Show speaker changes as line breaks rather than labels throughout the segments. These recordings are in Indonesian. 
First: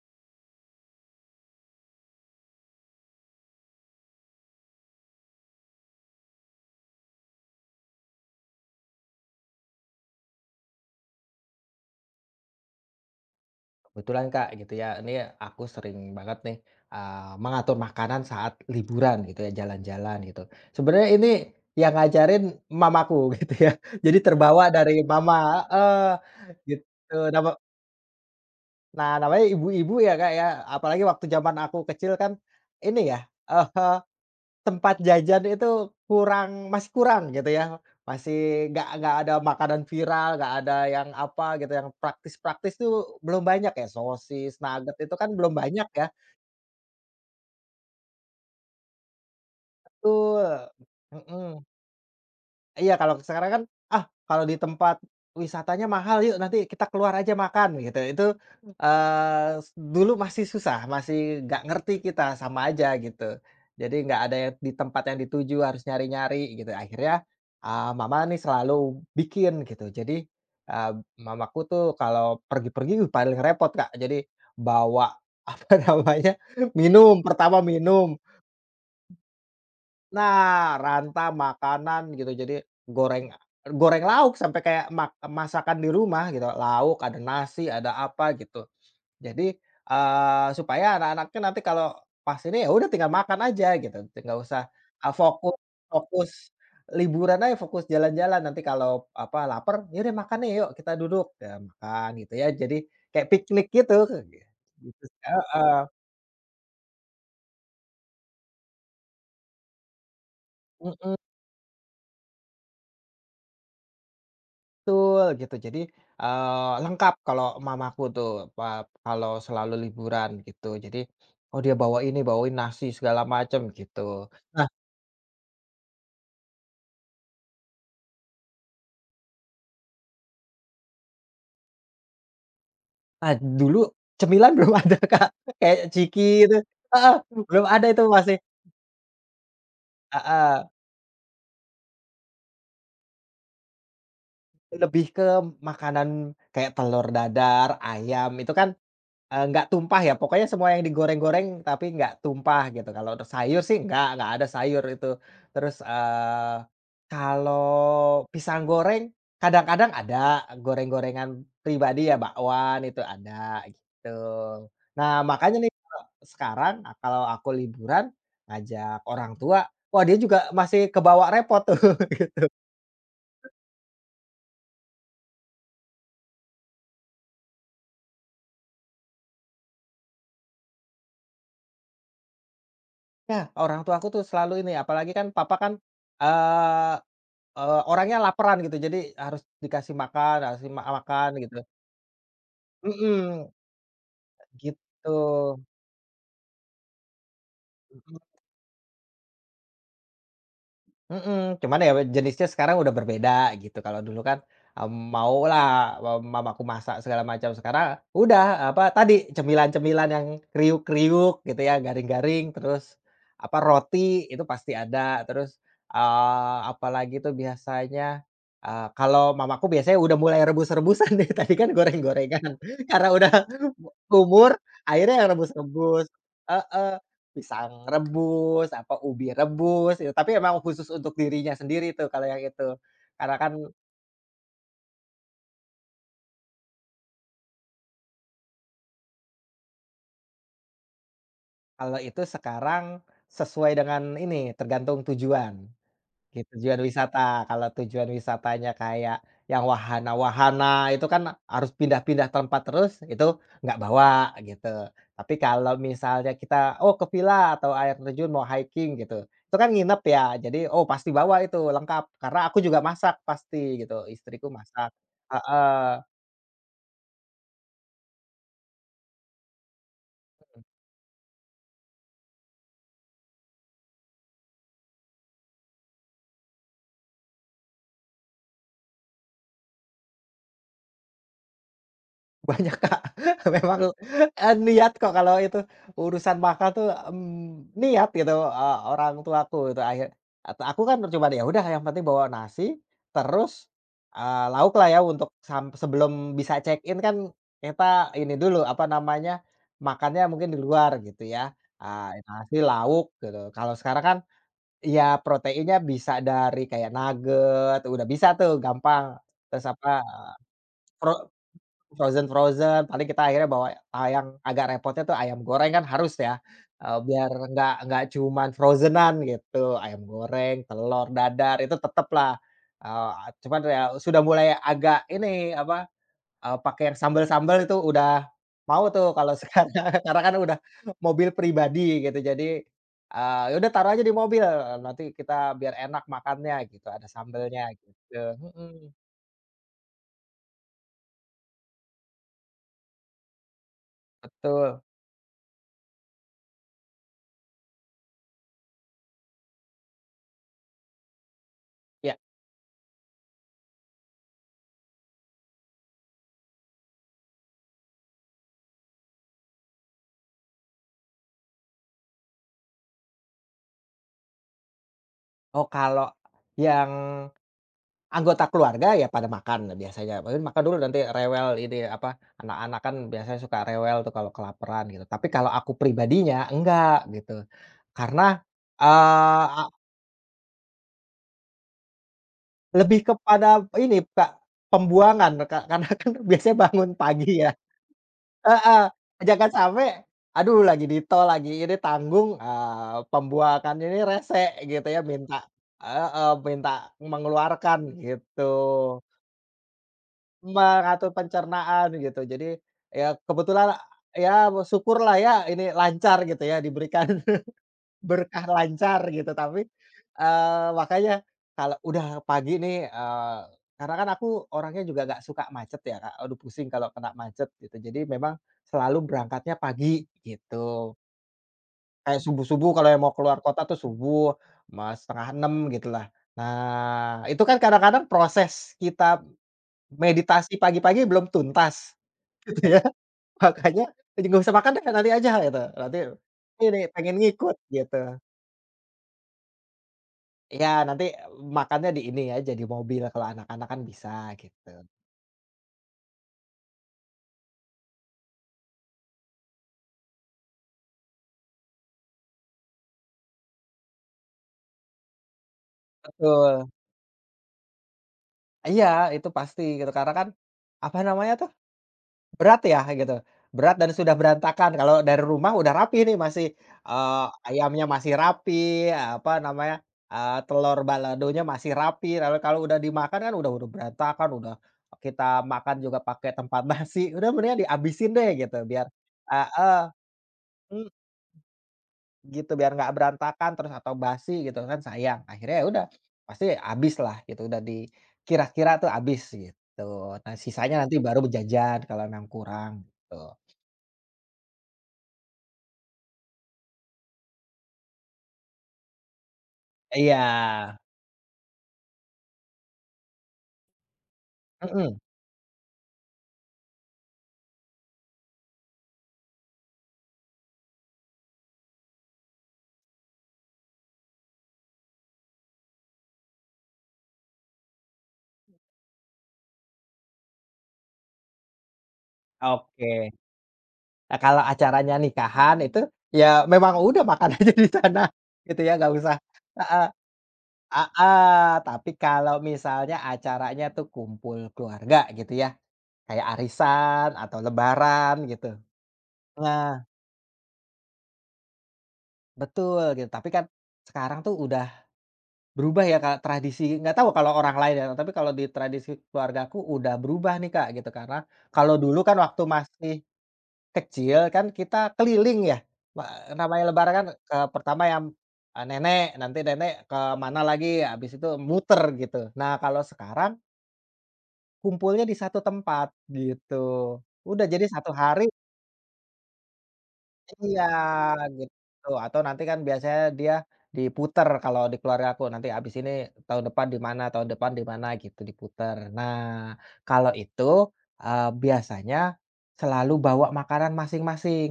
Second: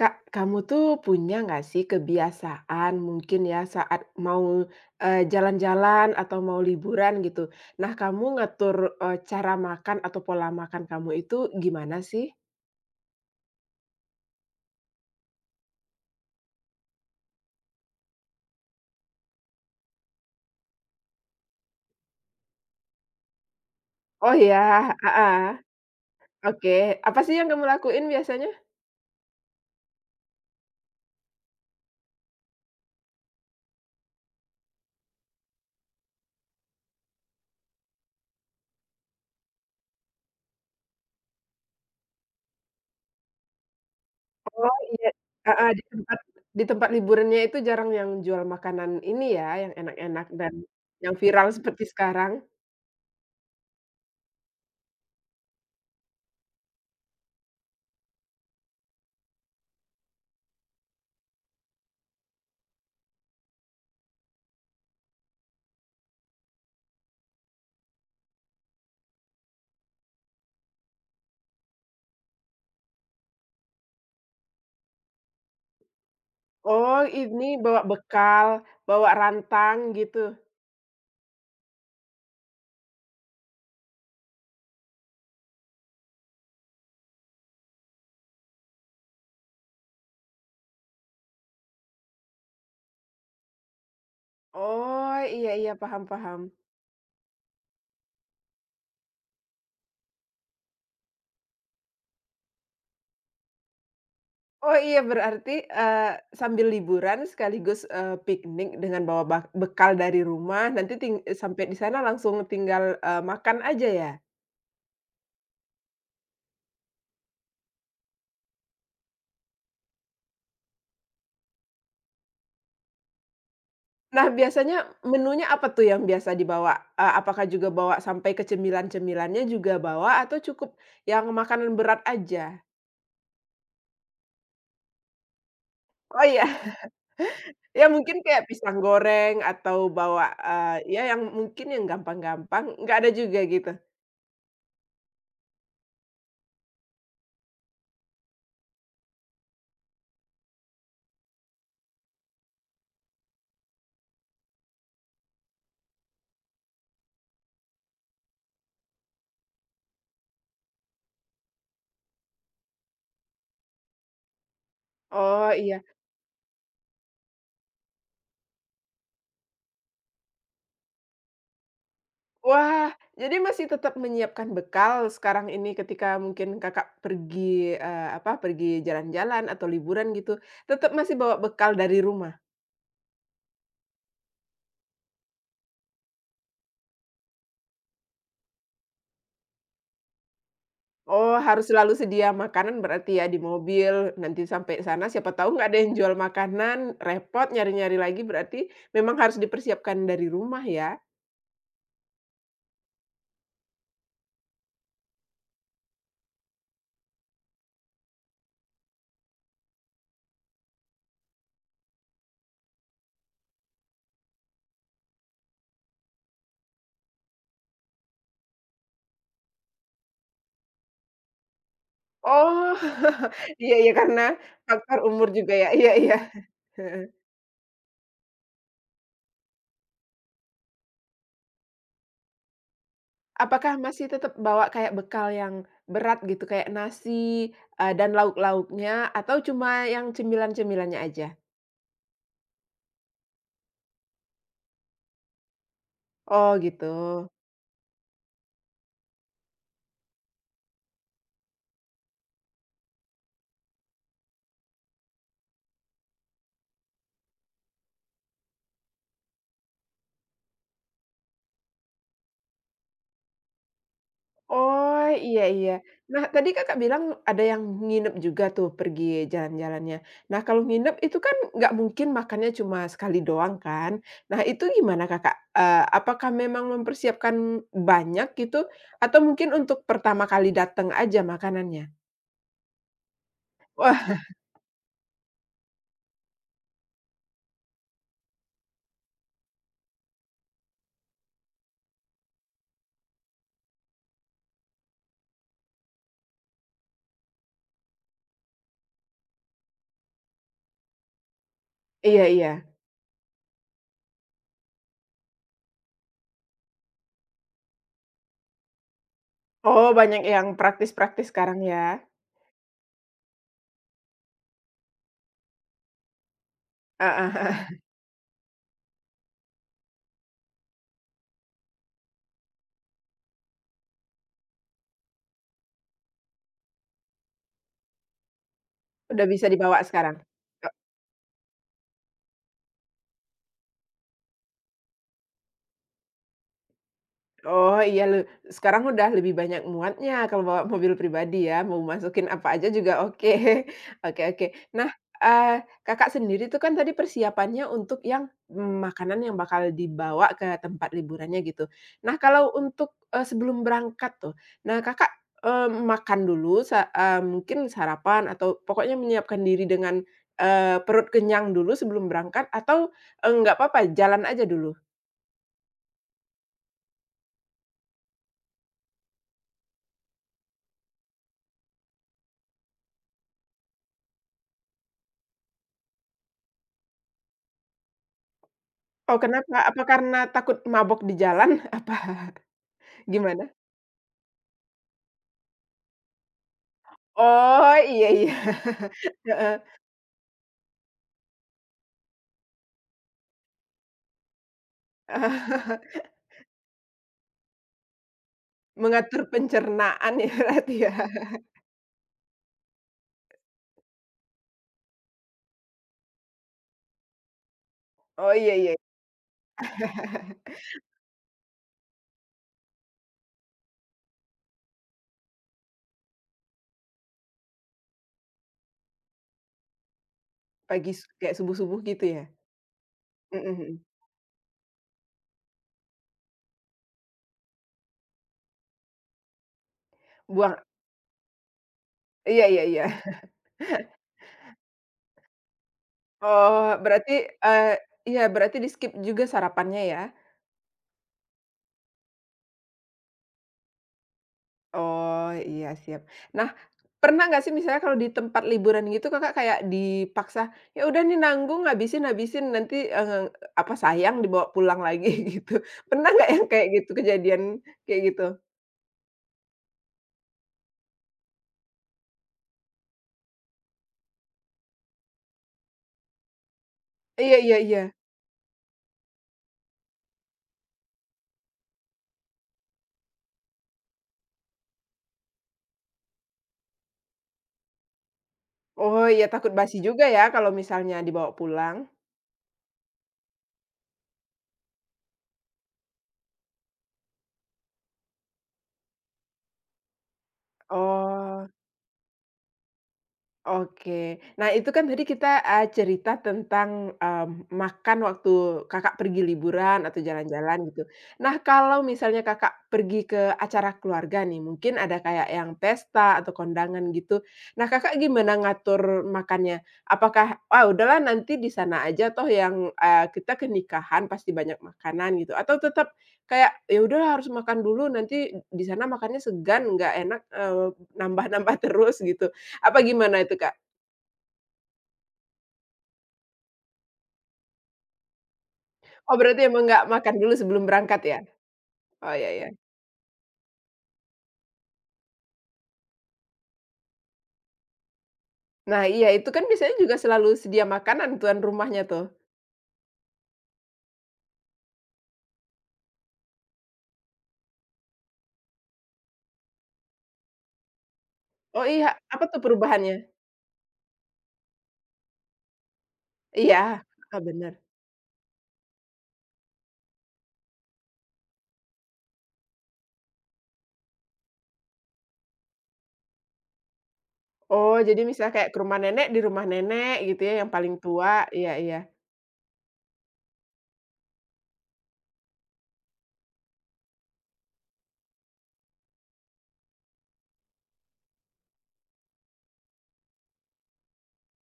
Kak, kamu tuh punya nggak sih kebiasaan mungkin ya saat mau, jalan-jalan atau mau liburan gitu. Nah, kamu ngatur, cara makan atau pola makan kamu itu gimana sih?
Kebetulan Kak, gitu ya, ini aku sering banget nih, mengatur makanan saat liburan gitu ya, jalan-jalan gitu. Sebenarnya ini yang ngajarin mamaku gitu ya, jadi
Oh ya,
terbawa dari mama.
ah,
Heeh,
oke.
gitu.
Apa sih
Nama
yang kamu lakuin biasanya?
nah namanya ibu-ibu ya Kak ya, apalagi waktu zaman aku kecil kan ini ya. Tempat jajan itu masih kurang gitu ya, masih nggak ada makanan viral, nggak ada yang apa gitu, yang praktis-praktis tuh belum banyak ya, sosis,
Oh
nugget
iya,
itu kan belum
heeh,
banyak ya.
di tempat liburannya itu jarang yang jual makanan ini ya, yang enak-enak dan
Betul,
yang viral
mhm.
seperti sekarang?
Iya, kalau sekarang kan, "Ah, kalau di tempat wisatanya mahal, yuk nanti kita keluar aja makan," gitu. Itu, eee, s dulu masih susah, masih nggak ngerti kita, sama aja gitu. Jadi nggak ada yang di tempat yang dituju, harus nyari-nyari gitu. Akhirnya, mama nih selalu bikin gitu. Jadi, eee, mamaku tuh kalau pergi-pergi paling repot, Kak. Jadi bawa, apa namanya,
Oh,
minum,
ini
pertama
bawa
minum.
bekal, bawa rantang gitu?
Nah, makanan gitu, jadi goreng goreng lauk sampai kayak masakan di rumah gitu, lauk, ada nasi, ada apa gitu. Jadi, supaya anak-anaknya nanti kalau pas ini, ya udah tinggal makan aja gitu, nggak usah, eee,
Oh, iya
fokus
iya, paham
fokus
paham.
liburan aja, fokus jalan-jalan, nanti kalau apa, lapar, "Ya udah makan nih, yuk kita duduk." Ya makan gitu ya, jadi kayak piknik gitu,
Oh iya,
gitu,
berarti,
heeh.
sambil liburan sekaligus, piknik dengan bawa bak bekal dari rumah, nanti ting sampai di sana langsung tinggal, makan aja ya?
Betul gitu. Jadi, lengkap kalau mamaku tuh, eee, kalau selalu liburan gitu. Jadi, oh dia bawa ini, bawain nasi segala macam gitu.
Nah,
Nah,
biasanya menunya apa tuh yang biasa dibawa? Apakah juga bawa sampai ke cemilan-cemilannya juga bawa atau cukup yang makanan berat aja?
ah, dulu cemilan belum ada Kak, kayak ciki
Oh iya,
itu, heeh, belum ada
ya
itu
mungkin
masih,
kayak pisang goreng atau bawa,
heeh,
ya yang mungkin yang gampang-gampang, nggak ada juga gitu?
lebih ke makanan kayak telur dadar, ayam itu kan nggak tumpah ya, pokoknya semua yang digoreng-goreng tapi nggak tumpah gitu. Kalau untuk sayur sih nggak ada sayur itu. Terus, kalau pisang goreng kadang-kadang ada goreng-gorengan pribadi ya, bakwan itu ada gitu. Nah
Oh,
makanya nih
iya.
kalau sekarang kalau aku liburan ngajak orang tua, wah dia juga masih kebawa repot tuh.
Wah, jadi masih tetap menyiapkan bekal sekarang ini ketika mungkin Kakak pergi, apa, pergi jalan-jalan atau liburan gitu, tetap masih bawa bekal dari rumah?
Ya, orang tua aku tuh selalu ini apalagi kan papa kan, eee Eee, orangnya laparan gitu, jadi harus dikasih makan, harus makan
Oh,
gitu.
harus selalu sedia makanan berarti ya di
Mhm,
mobil, nanti sampai sana siapa tahu
gitu.
nggak ada yang jual makanan, repot nyari-nyari lagi, berarti memang harus dipersiapkan dari rumah ya?
Mhm, cuman ya jenisnya sekarang udah berbeda gitu. Kalau dulu kan, maulah, mamaku masak segala macam. Sekarang udah apa tadi cemilan-cemilan yang kriuk-kriuk gitu ya, garing-garing, terus apa roti itu pasti ada. Terus, apalagi tuh biasanya, kalau mamaku biasanya udah mulai rebus-rebusan nih, tadi kan goreng-gorengan.
Oh,
Karena udah
iya iya, karena
umur
faktor
akhirnya yang
umur juga ya, iya
rebus-rebus.
iya.
Heeh. Pisang rebus, apa, ubi rebus, itu tapi emang khusus untuk dirinya sendiri tuh kalau yang itu. Karena kan
Apakah masih tetap bawa kayak bekal yang berat gitu, kayak nasi, dan lauk-lauknya atau cuma yang cemilan-cemilannya aja?
kalau itu sekarang sesuai dengan ini, tergantung tujuan. Oke,
Oh
tujuan
gitu.
wisata. Kalau tujuan wisatanya kayak yang wahana-wahana itu kan harus pindah-pindah tempat terus, itu nggak bawa gitu. Tapi kalau misalnya kita, oh ke Villa atau air terjun mau hiking gitu, itu kan nginep ya, jadi oh pasti bawa itu lengkap, karena aku juga masak pasti gitu, istriku masak.
Oh, iya iya.
Heeh.
Nah, tadi Kakak bilang ada yang nginep juga tuh pergi jalan-jalannya. Nah, kalau nginep itu kan nggak mungkin makannya cuma sekali doang kan. Nah, itu gimana Kakak? Apakah memang mempersiapkan banyak gitu atau mungkin untuk pertama kali datang aja makanannya?
Banyak, Kak. Memang,
Wah,
niat kok kalau itu urusan makan tuh, niat gitu, orang tuaku itu atau aku kan cuman ya udah yang penting bawa nasi terus, lauk lah ya untuk sebelum bisa check in kan kita ini dulu, apa namanya, makannya mungkin di luar gitu ya,
iya iya.
nasi, lauk gitu. Kalau sekarang kan ya proteinnya bisa dari kayak nugget, udah bisa tuh gampang, terus
Oh,
apa
banyak yang praktis-praktis sekarang ya?
Frozen-frozen, paling kita akhirnya bawa, ah, yang agak repotnya tuh ayam goreng kan harus ya, biar
Heeh heeh.
nggak cuman frozen-an gitu, ayam goreng, telur dadar itu tetep lah, eee, cuman ya sudah mulai agak ini, apa, pakai yang sambel-sambel itu udah mau tuh
Udah
kalau
bisa
sekarang,
dibawa sekarang?
karena kan udah mobil pribadi gitu jadi, ya udah taruh aja di mobil, nanti kita biar enak makannya gitu, ada sambelnya
Oh iya le
gitu,
sekarang
mhm,
udah lebih banyak muatnya kalau bawa mobil pribadi ya, mau masukin apa aja juga oke. Oke oke.
betul,
Nah, Kakak sendiri tuh kan tadi persiapannya untuk yang, makanan yang bakal dibawa ke tempat liburannya gitu.
ya.
Nah kalau untuk, sebelum berangkat tuh, nah Kakak, makan dulu sa mungkin sarapan atau pokoknya menyiapkan diri dengan, perut kenyang dulu sebelum berangkat atau, nggak apa-apa jalan aja dulu?
Oh, kalau yang anggota keluarga ya pada makan biasanya, paling makan dulu nanti rewel ini apa, anak-anak kan biasanya suka rewel tuh kalau kelaparan gitu. Tapi kalau aku pribadinya enggak gitu. Karena,
Oh
eee,
kenapa?
a
Apa karena takut mabok di jalan? Apa
lebih
gimana?
kepada ini Kak, pembuangan Kak, karena kan biasanya bangun pagi ya,
Oh iya iya.
heeh, jangan
Heeh.
sampai, aduh lagi ditol lagi ini tanggung, pembuangan ini rese gitu ya minta, heeh, minta mengeluarkan gitu.
Mengatur pencernaan ya berarti ya.
Mengatur pencernaan gitu. Jadi, ya kebetulan ya syukurlah ya ini lancar gitu ya, diberikan
Oh
berkah
iya iya.
lancar gitu. Tapi, makanya kalau udah pagi nih, karena kan aku orangnya juga nggak suka macet ya, Kak, aduh pusing kalau kena macet gitu. Jadi memang selalu berangkatnya pagi gitu.
Pagi s kayak subuh-subuh gitu
Kayak
ya?
subuh-subuh kalau yang mau keluar
Mhm
kota tuh
mhm.
subuh, mas ma 5.30 gitulah. Nah, itu kan kadang-kadang proses kita
Buang
meditasi pagi-pagi belum tuntas.
iya iya
Iya,
iya.
makanya, "Ih, nggak usah makan deh, nanti aja," gitu. Nanti
Oh
ini, pengen
berarti,
ngikut
eee, iya
gitu.
berarti di-skip juga sarapannya ya?
Iya, nanti makannya di ini aja, di mobil kalau anak-anak kan bisa gitu.
Oh, iya, siap. Nah, pernah nggak sih misalnya kalau di tempat liburan gitu Kakak kayak dipaksa, "Ya udah nih nanggung, habisin habisin, nanti, apa, sayang dibawa pulang lagi," gitu. Pernah nggak yang kayak
Betul.
gitu, kejadian kayak gitu?
Iya, itu pasti gitu, karena kan, apa namanya tuh, berat ya, gitu? Berat dan sudah berantakan, kalau dari rumah udah rapi nih masih,
Iya iya iya.
ayamnya masih rapi, apa namanya, telur baladonya masih rapi, lalu kalau udah dimakan kan udah berantakan, udah kita makan juga pakai tempat nasi, udah mendingan dihabisin deh gitu biar,
Oh, iya, takut basi
heeh,
juga ya kalau
mmm,
misalnya dibawa pulang.
gitu, biar nggak berantakan terus atau basi gitu kan sayang. Akhirnya ya udah, pasti habis lah gitu, udah dikira-kira tuh habis gitu. Nah sisanya nanti baru
Oh.
berjajan kalau memang kurang, gitu.
Oke. Nah, itu kan tadi kita, cerita tentang, makan waktu Kakak pergi liburan atau
Iya,
jalan-jalan gitu. Nah, kalau misalnya Kakak pergi ke acara keluarga nih, mungkin
mhm,
ada kayak yang pesta atau kondangan gitu. Nah, Kakak gimana ngatur makannya? Apakah, "Ah, udahlah nanti di sana aja toh yang, kita ke nikahan pasti banyak makanan," gitu, atau tetap kayak, "Ya udahlah harus makan dulu nanti di sana makannya segan, nggak enak, nambah-nambah terus," gitu? Apa
oke.
gimana itu, Kak?
Nah, kalau acaranya nikahan itu, ya memang udah makan aja di sana, gitu ya, nggak
Oh,
usah,
berarti emang nggak
heeh,
makan dulu sebelum berangkat ya?
heeh. Tapi
Oh, iya
kalau
iya.
misalnya acaranya tuh kumpul keluarga gitu ya, kayak arisan atau lebaran gitu.
Nah, iya itu kan biasanya
Nah,
juga selalu sedia makanan tuan rumahnya tuh.
betul gitu, tapi kan sekarang tuh udah berubah ya Kak, tradisi nggak tahu kalau orang lain ya, tapi kalau di tradisi keluargaku udah berubah nih Kak, gitu. Karena
Oh
kalau
iya,
dulu kan
apa tuh
waktu masih
perubahannya?
kecil kan kita keliling ya, me
Iya,
namanya lebaran kan,
heeh, bener.
pertama yang, nenek, nanti nenek ke mana lagi, habis itu muter gitu. Nah, kalau sekarang kumpulnya di satu tempat gitu. Udah jadi
Oh,
satu
jadi
hari,
misalnya kayak ke rumah nenek, di rumah nenek gitu ya yang
iya,
paling tua, iya iya.
gitu. Atau nanti kan biasanya dia diputer kalau di keluarga aku, nanti habis ini tahun depan di mana tahun depan di mana gitu, diputer. Nah, kalau itu, biasanya selalu bawa makanan masing-masing.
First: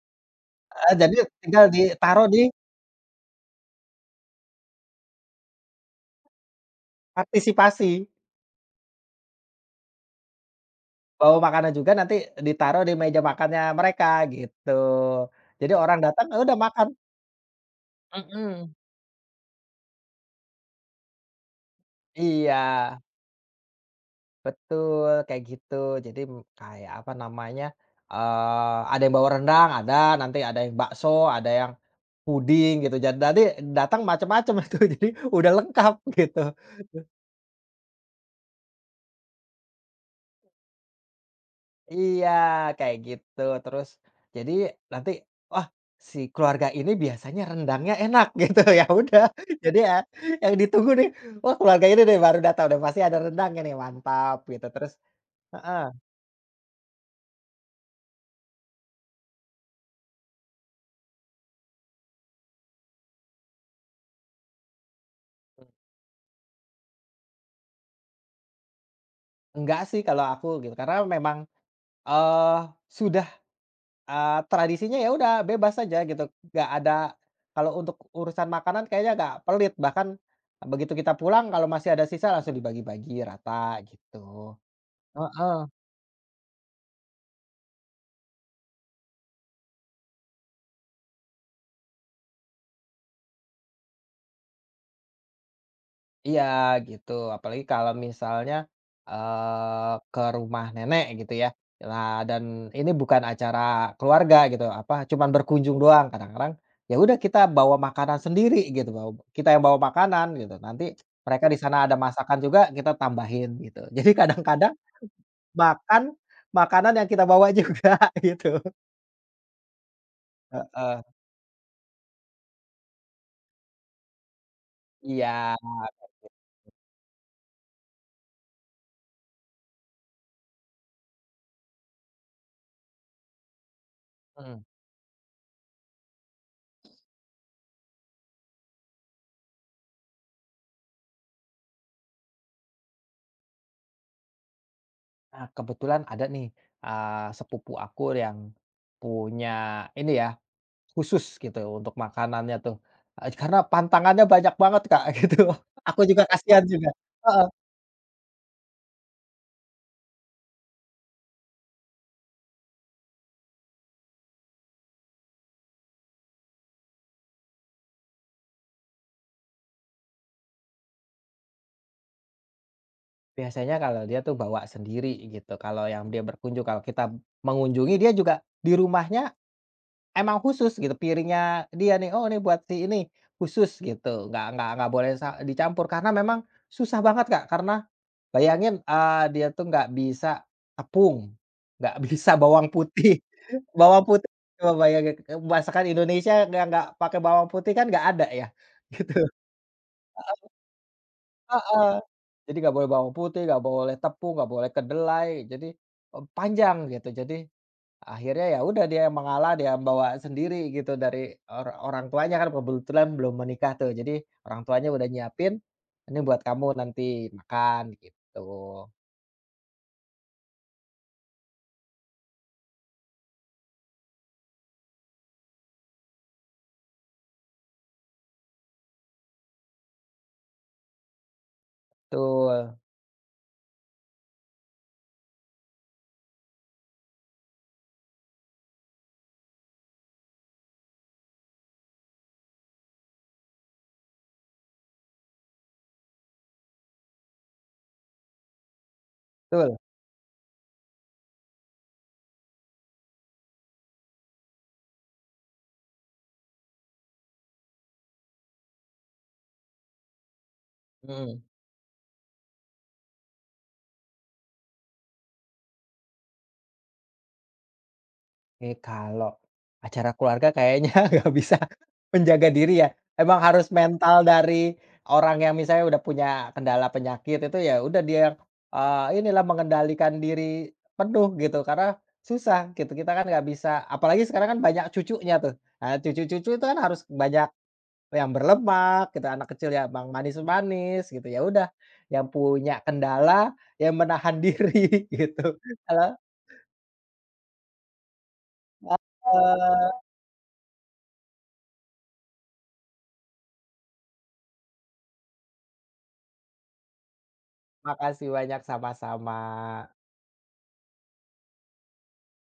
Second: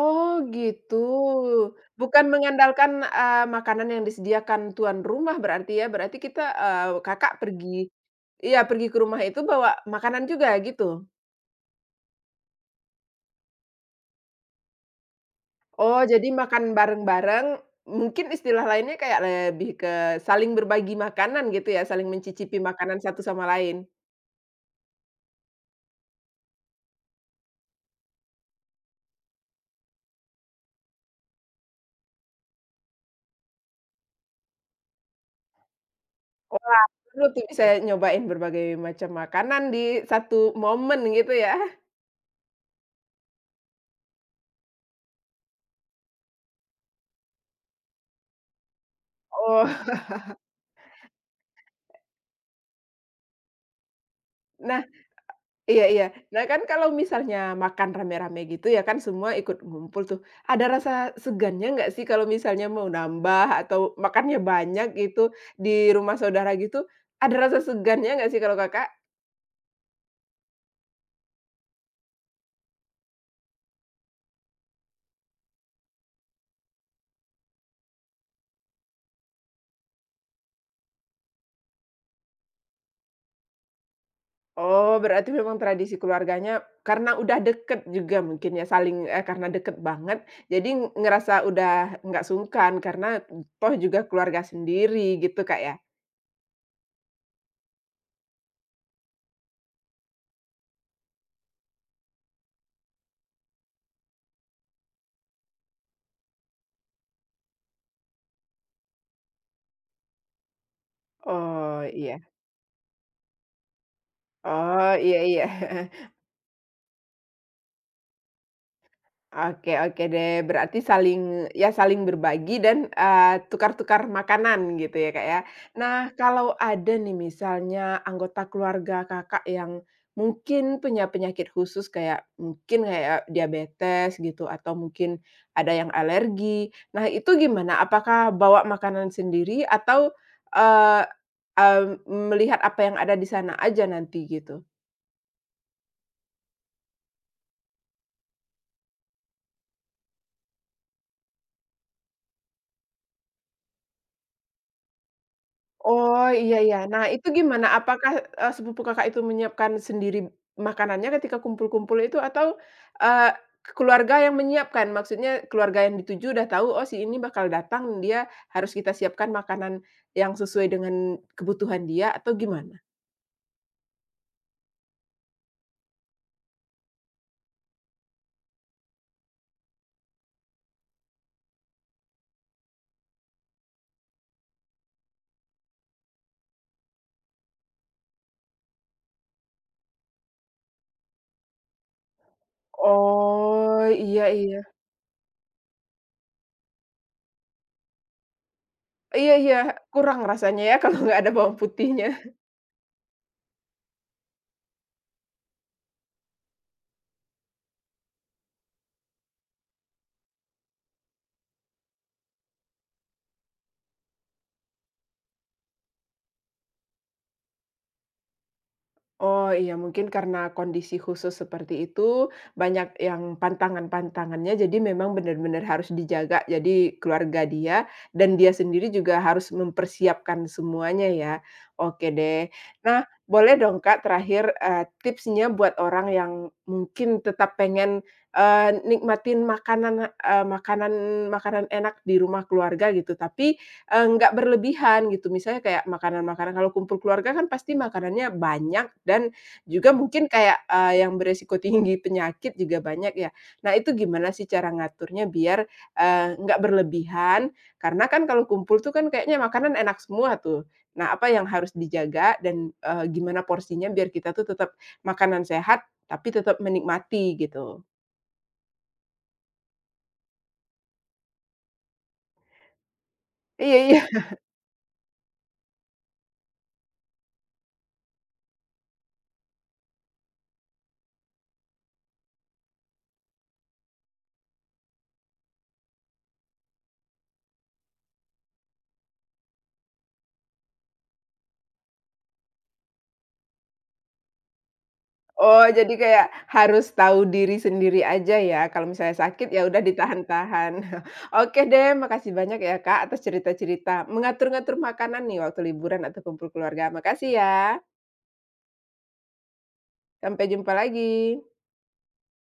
Oh, gitu.
Jadi tinggal ditaruh
Bukan
di
mengandalkan, makanan yang disediakan tuan rumah berarti ya, berarti kita eee, Kakak pergi
partisipasi,
iya, pergi ke rumah itu bawa makanan juga gitu?
bawa makanan juga nanti ditaruh di meja makannya mereka gitu. Jadi orang
Oh,
datang,
jadi
udah
makan
makan.
bareng-bareng, mungkin istilah
Mhm.
lainnya kayak lebih ke saling berbagi makanan gitu ya, saling
Iya,
mencicipi makanan satu sama lain?
betul kayak gitu. Jadi kayak apa namanya, ada yang bawa rendang, ada, nanti ada yang bakso, ada yang puding gitu. Jadi nanti datang macam-macam itu, jadi udah lengkap gitu.
Wah, seru tuh bisa nyobain berbagai macam makanan di satu momen gitu ya?
Iya, kayak gitu. Terus jadi nanti, wah, si keluarga ini biasanya rendangnya enak, gitu, ya udah.
Oh,
Jadi ya yang ditunggu nih, wah keluarga ini deh baru datang, udah pasti ada rendangnya nih, mantap gitu.
nah
Terus, heeh,
iya iya. Nah, kan kalau misalnya makan rame-rame gitu ya kan semua ikut ngumpul tuh, ada rasa segannya nggak sih kalau misalnya mau nambah atau makannya banyak gitu, di rumah saudara gitu, ada rasa segannya nggak sih kalau Kakak?
enggak sih kalau aku gitu, karena memang, eee, sudah, tradisinya ya udah bebas aja gitu, nggak ada kalau untuk urusan makanan kayaknya nggak pelit, bahkan begitu kita pulang kalau masih ada sisa langsung dibagi-bagi rata gitu.
Oh, berarti memang
Heeh.
tradisi keluarganya karena udah deket juga mungkin ya, saling eee, karena deket banget, jadi ng- ngerasa udah nggak sungkan karena toh juga keluarga sendiri gitu, Kak, ya?
Iya gitu, apalagi kalau misalnya, ke rumah nenek gitu ya. Nah dan ini bukan acara keluarga gitu, apa, cuman berkunjung doang. Kadang-kadang ya udah kita bawa makanan sendiri gitu, bawa kita yang bawa makanan gitu. Nanti mereka di sana
Oh,
ada
iya.
masakan juga, kita tambahin gitu. Jadi kadang-kadang
Oh, iya iya,
makan makanan yang kita bawa juga gitu.
Oke oke deh, berarti
Heeh,
saling ya saling berbagi dan, tukar-tukar makanan gitu ya, Kak, ya.
iya,
Nah, kalau ada nih misalnya anggota keluarga Kakak yang mungkin punya penyakit khusus kayak mungkin kayak diabetes gitu
mhm.
atau mungkin ada yang alergi. Nah, itu gimana? Apakah bawa makanan sendiri atau, eee, melihat apa yang ada di sana aja nanti gitu?
Nah kebetulan ada nih, sepupu aku yang punya ini ya, khusus gitu untuk makanannya tuh, karena pantangannya banyak banget, Kak, gitu. Aku juga
Oh, iya
kasihan
iya.
juga,
Nah, itu
heeh,
gimana? Apakah, sepupu Kakak itu menyiapkan sendiri makanannya ketika kumpul-kumpul itu atau, eee, keluarga yang menyiapkan? Maksudnya keluarga yang dituju udah tahu, "Oh, si ini bakal datang, dia harus kita siapkan makanan yang sesuai dengan kebutuhan dia," atau gimana?
biasanya kalau dia tuh bawa sendiri gitu, kalau yang dia berkunjung, kalau kita mengunjungi dia juga di rumahnya emang khusus gitu, piringnya dia nih, "Oh, ini buat si ini," khusus gitu, nggak boleh dicampur karena memang susah banget, Kak, karena bayangin, dia tuh nggak bisa tepung, nggak bisa bawang putih.
Oh,
Bawang
iya
putih
iya.
coba bayangin, masakan Indonesia yang nggak pakai bawang putih kan nggak ada ya, gitu.
Iya iya, kurang rasanya ya kalau nggak ada bawang
Heeh,
putihnya.
jadi nggak boleh bawang putih, nggak boleh tepung, nggak boleh kedelai, jadi, panjang gitu. Jadi akhirnya ya udah dia yang mengalah, dia yang bawa sendiri gitu dari orang tuanya kan kebetulan belum menikah tuh, jadi orang tuanya udah nyiapin, "Ini buat kamu nanti makan," gitu.
Oh iya mungkin karena kondisi khusus seperti itu, banyak yang pantangan-pantangannya jadi memang benar-benar harus dijaga. Jadi keluarga dia dan dia sendiri juga harus mempersiapkan semuanya ya. Oke deh.
Betul,
Nah, boleh dong Kak terakhir, tipsnya buat orang yang mungkin tetap pengen, nikmatin makanan, makanan makanan enak di rumah keluarga gitu, tapi nggak berlebihan gitu, misalnya kayak makanan-makanan kalau kumpul keluarga kan pasti makanannya banyak dan
betul,
juga mungkin kayak, yang beresiko tinggi penyakit juga banyak ya. Nah itu gimana sih cara ngaturnya biar, nggak berlebihan? Karena kan kalau kumpul tuh kan kayaknya makanan enak semua tuh. Nah apa
mhm.
yang harus dijaga dan, gimana porsinya biar kita tuh tetap makanan sehat, tapi tetap menikmati gitu?
Oke, kalau acara keluarga kayaknya nggak bisa menjaga diri ya. Emang harus
Iya iya.
mental dari orang yang misalnya udah punya kendala penyakit itu ya udah dia yang, inilah mengendalikan diri penuh gitu, karena susah gitu, kita kan nggak bisa apalagi sekarang kan banyak cucunya tuh. Nah, cucu-cucu itu kan harus banyak yang berlemak gitu, anak kecil ya yang manis-manis gitu, ya udah yang punya kendala, yang menahan diri gitu.
Oh, jadi
Kalau
kayak harus tahu diri sendiri aja ya, kalau
eh,
misalnya sakit ya udah ditahan-tahan. Oke deh, makasih banyak ya Kak atas cerita-cerita mengatur-ngatur makanan nih waktu liburan atau kumpul keluarga. Makasih ya,
Makasih banyak, sama-sama.
sampai jumpa lagi.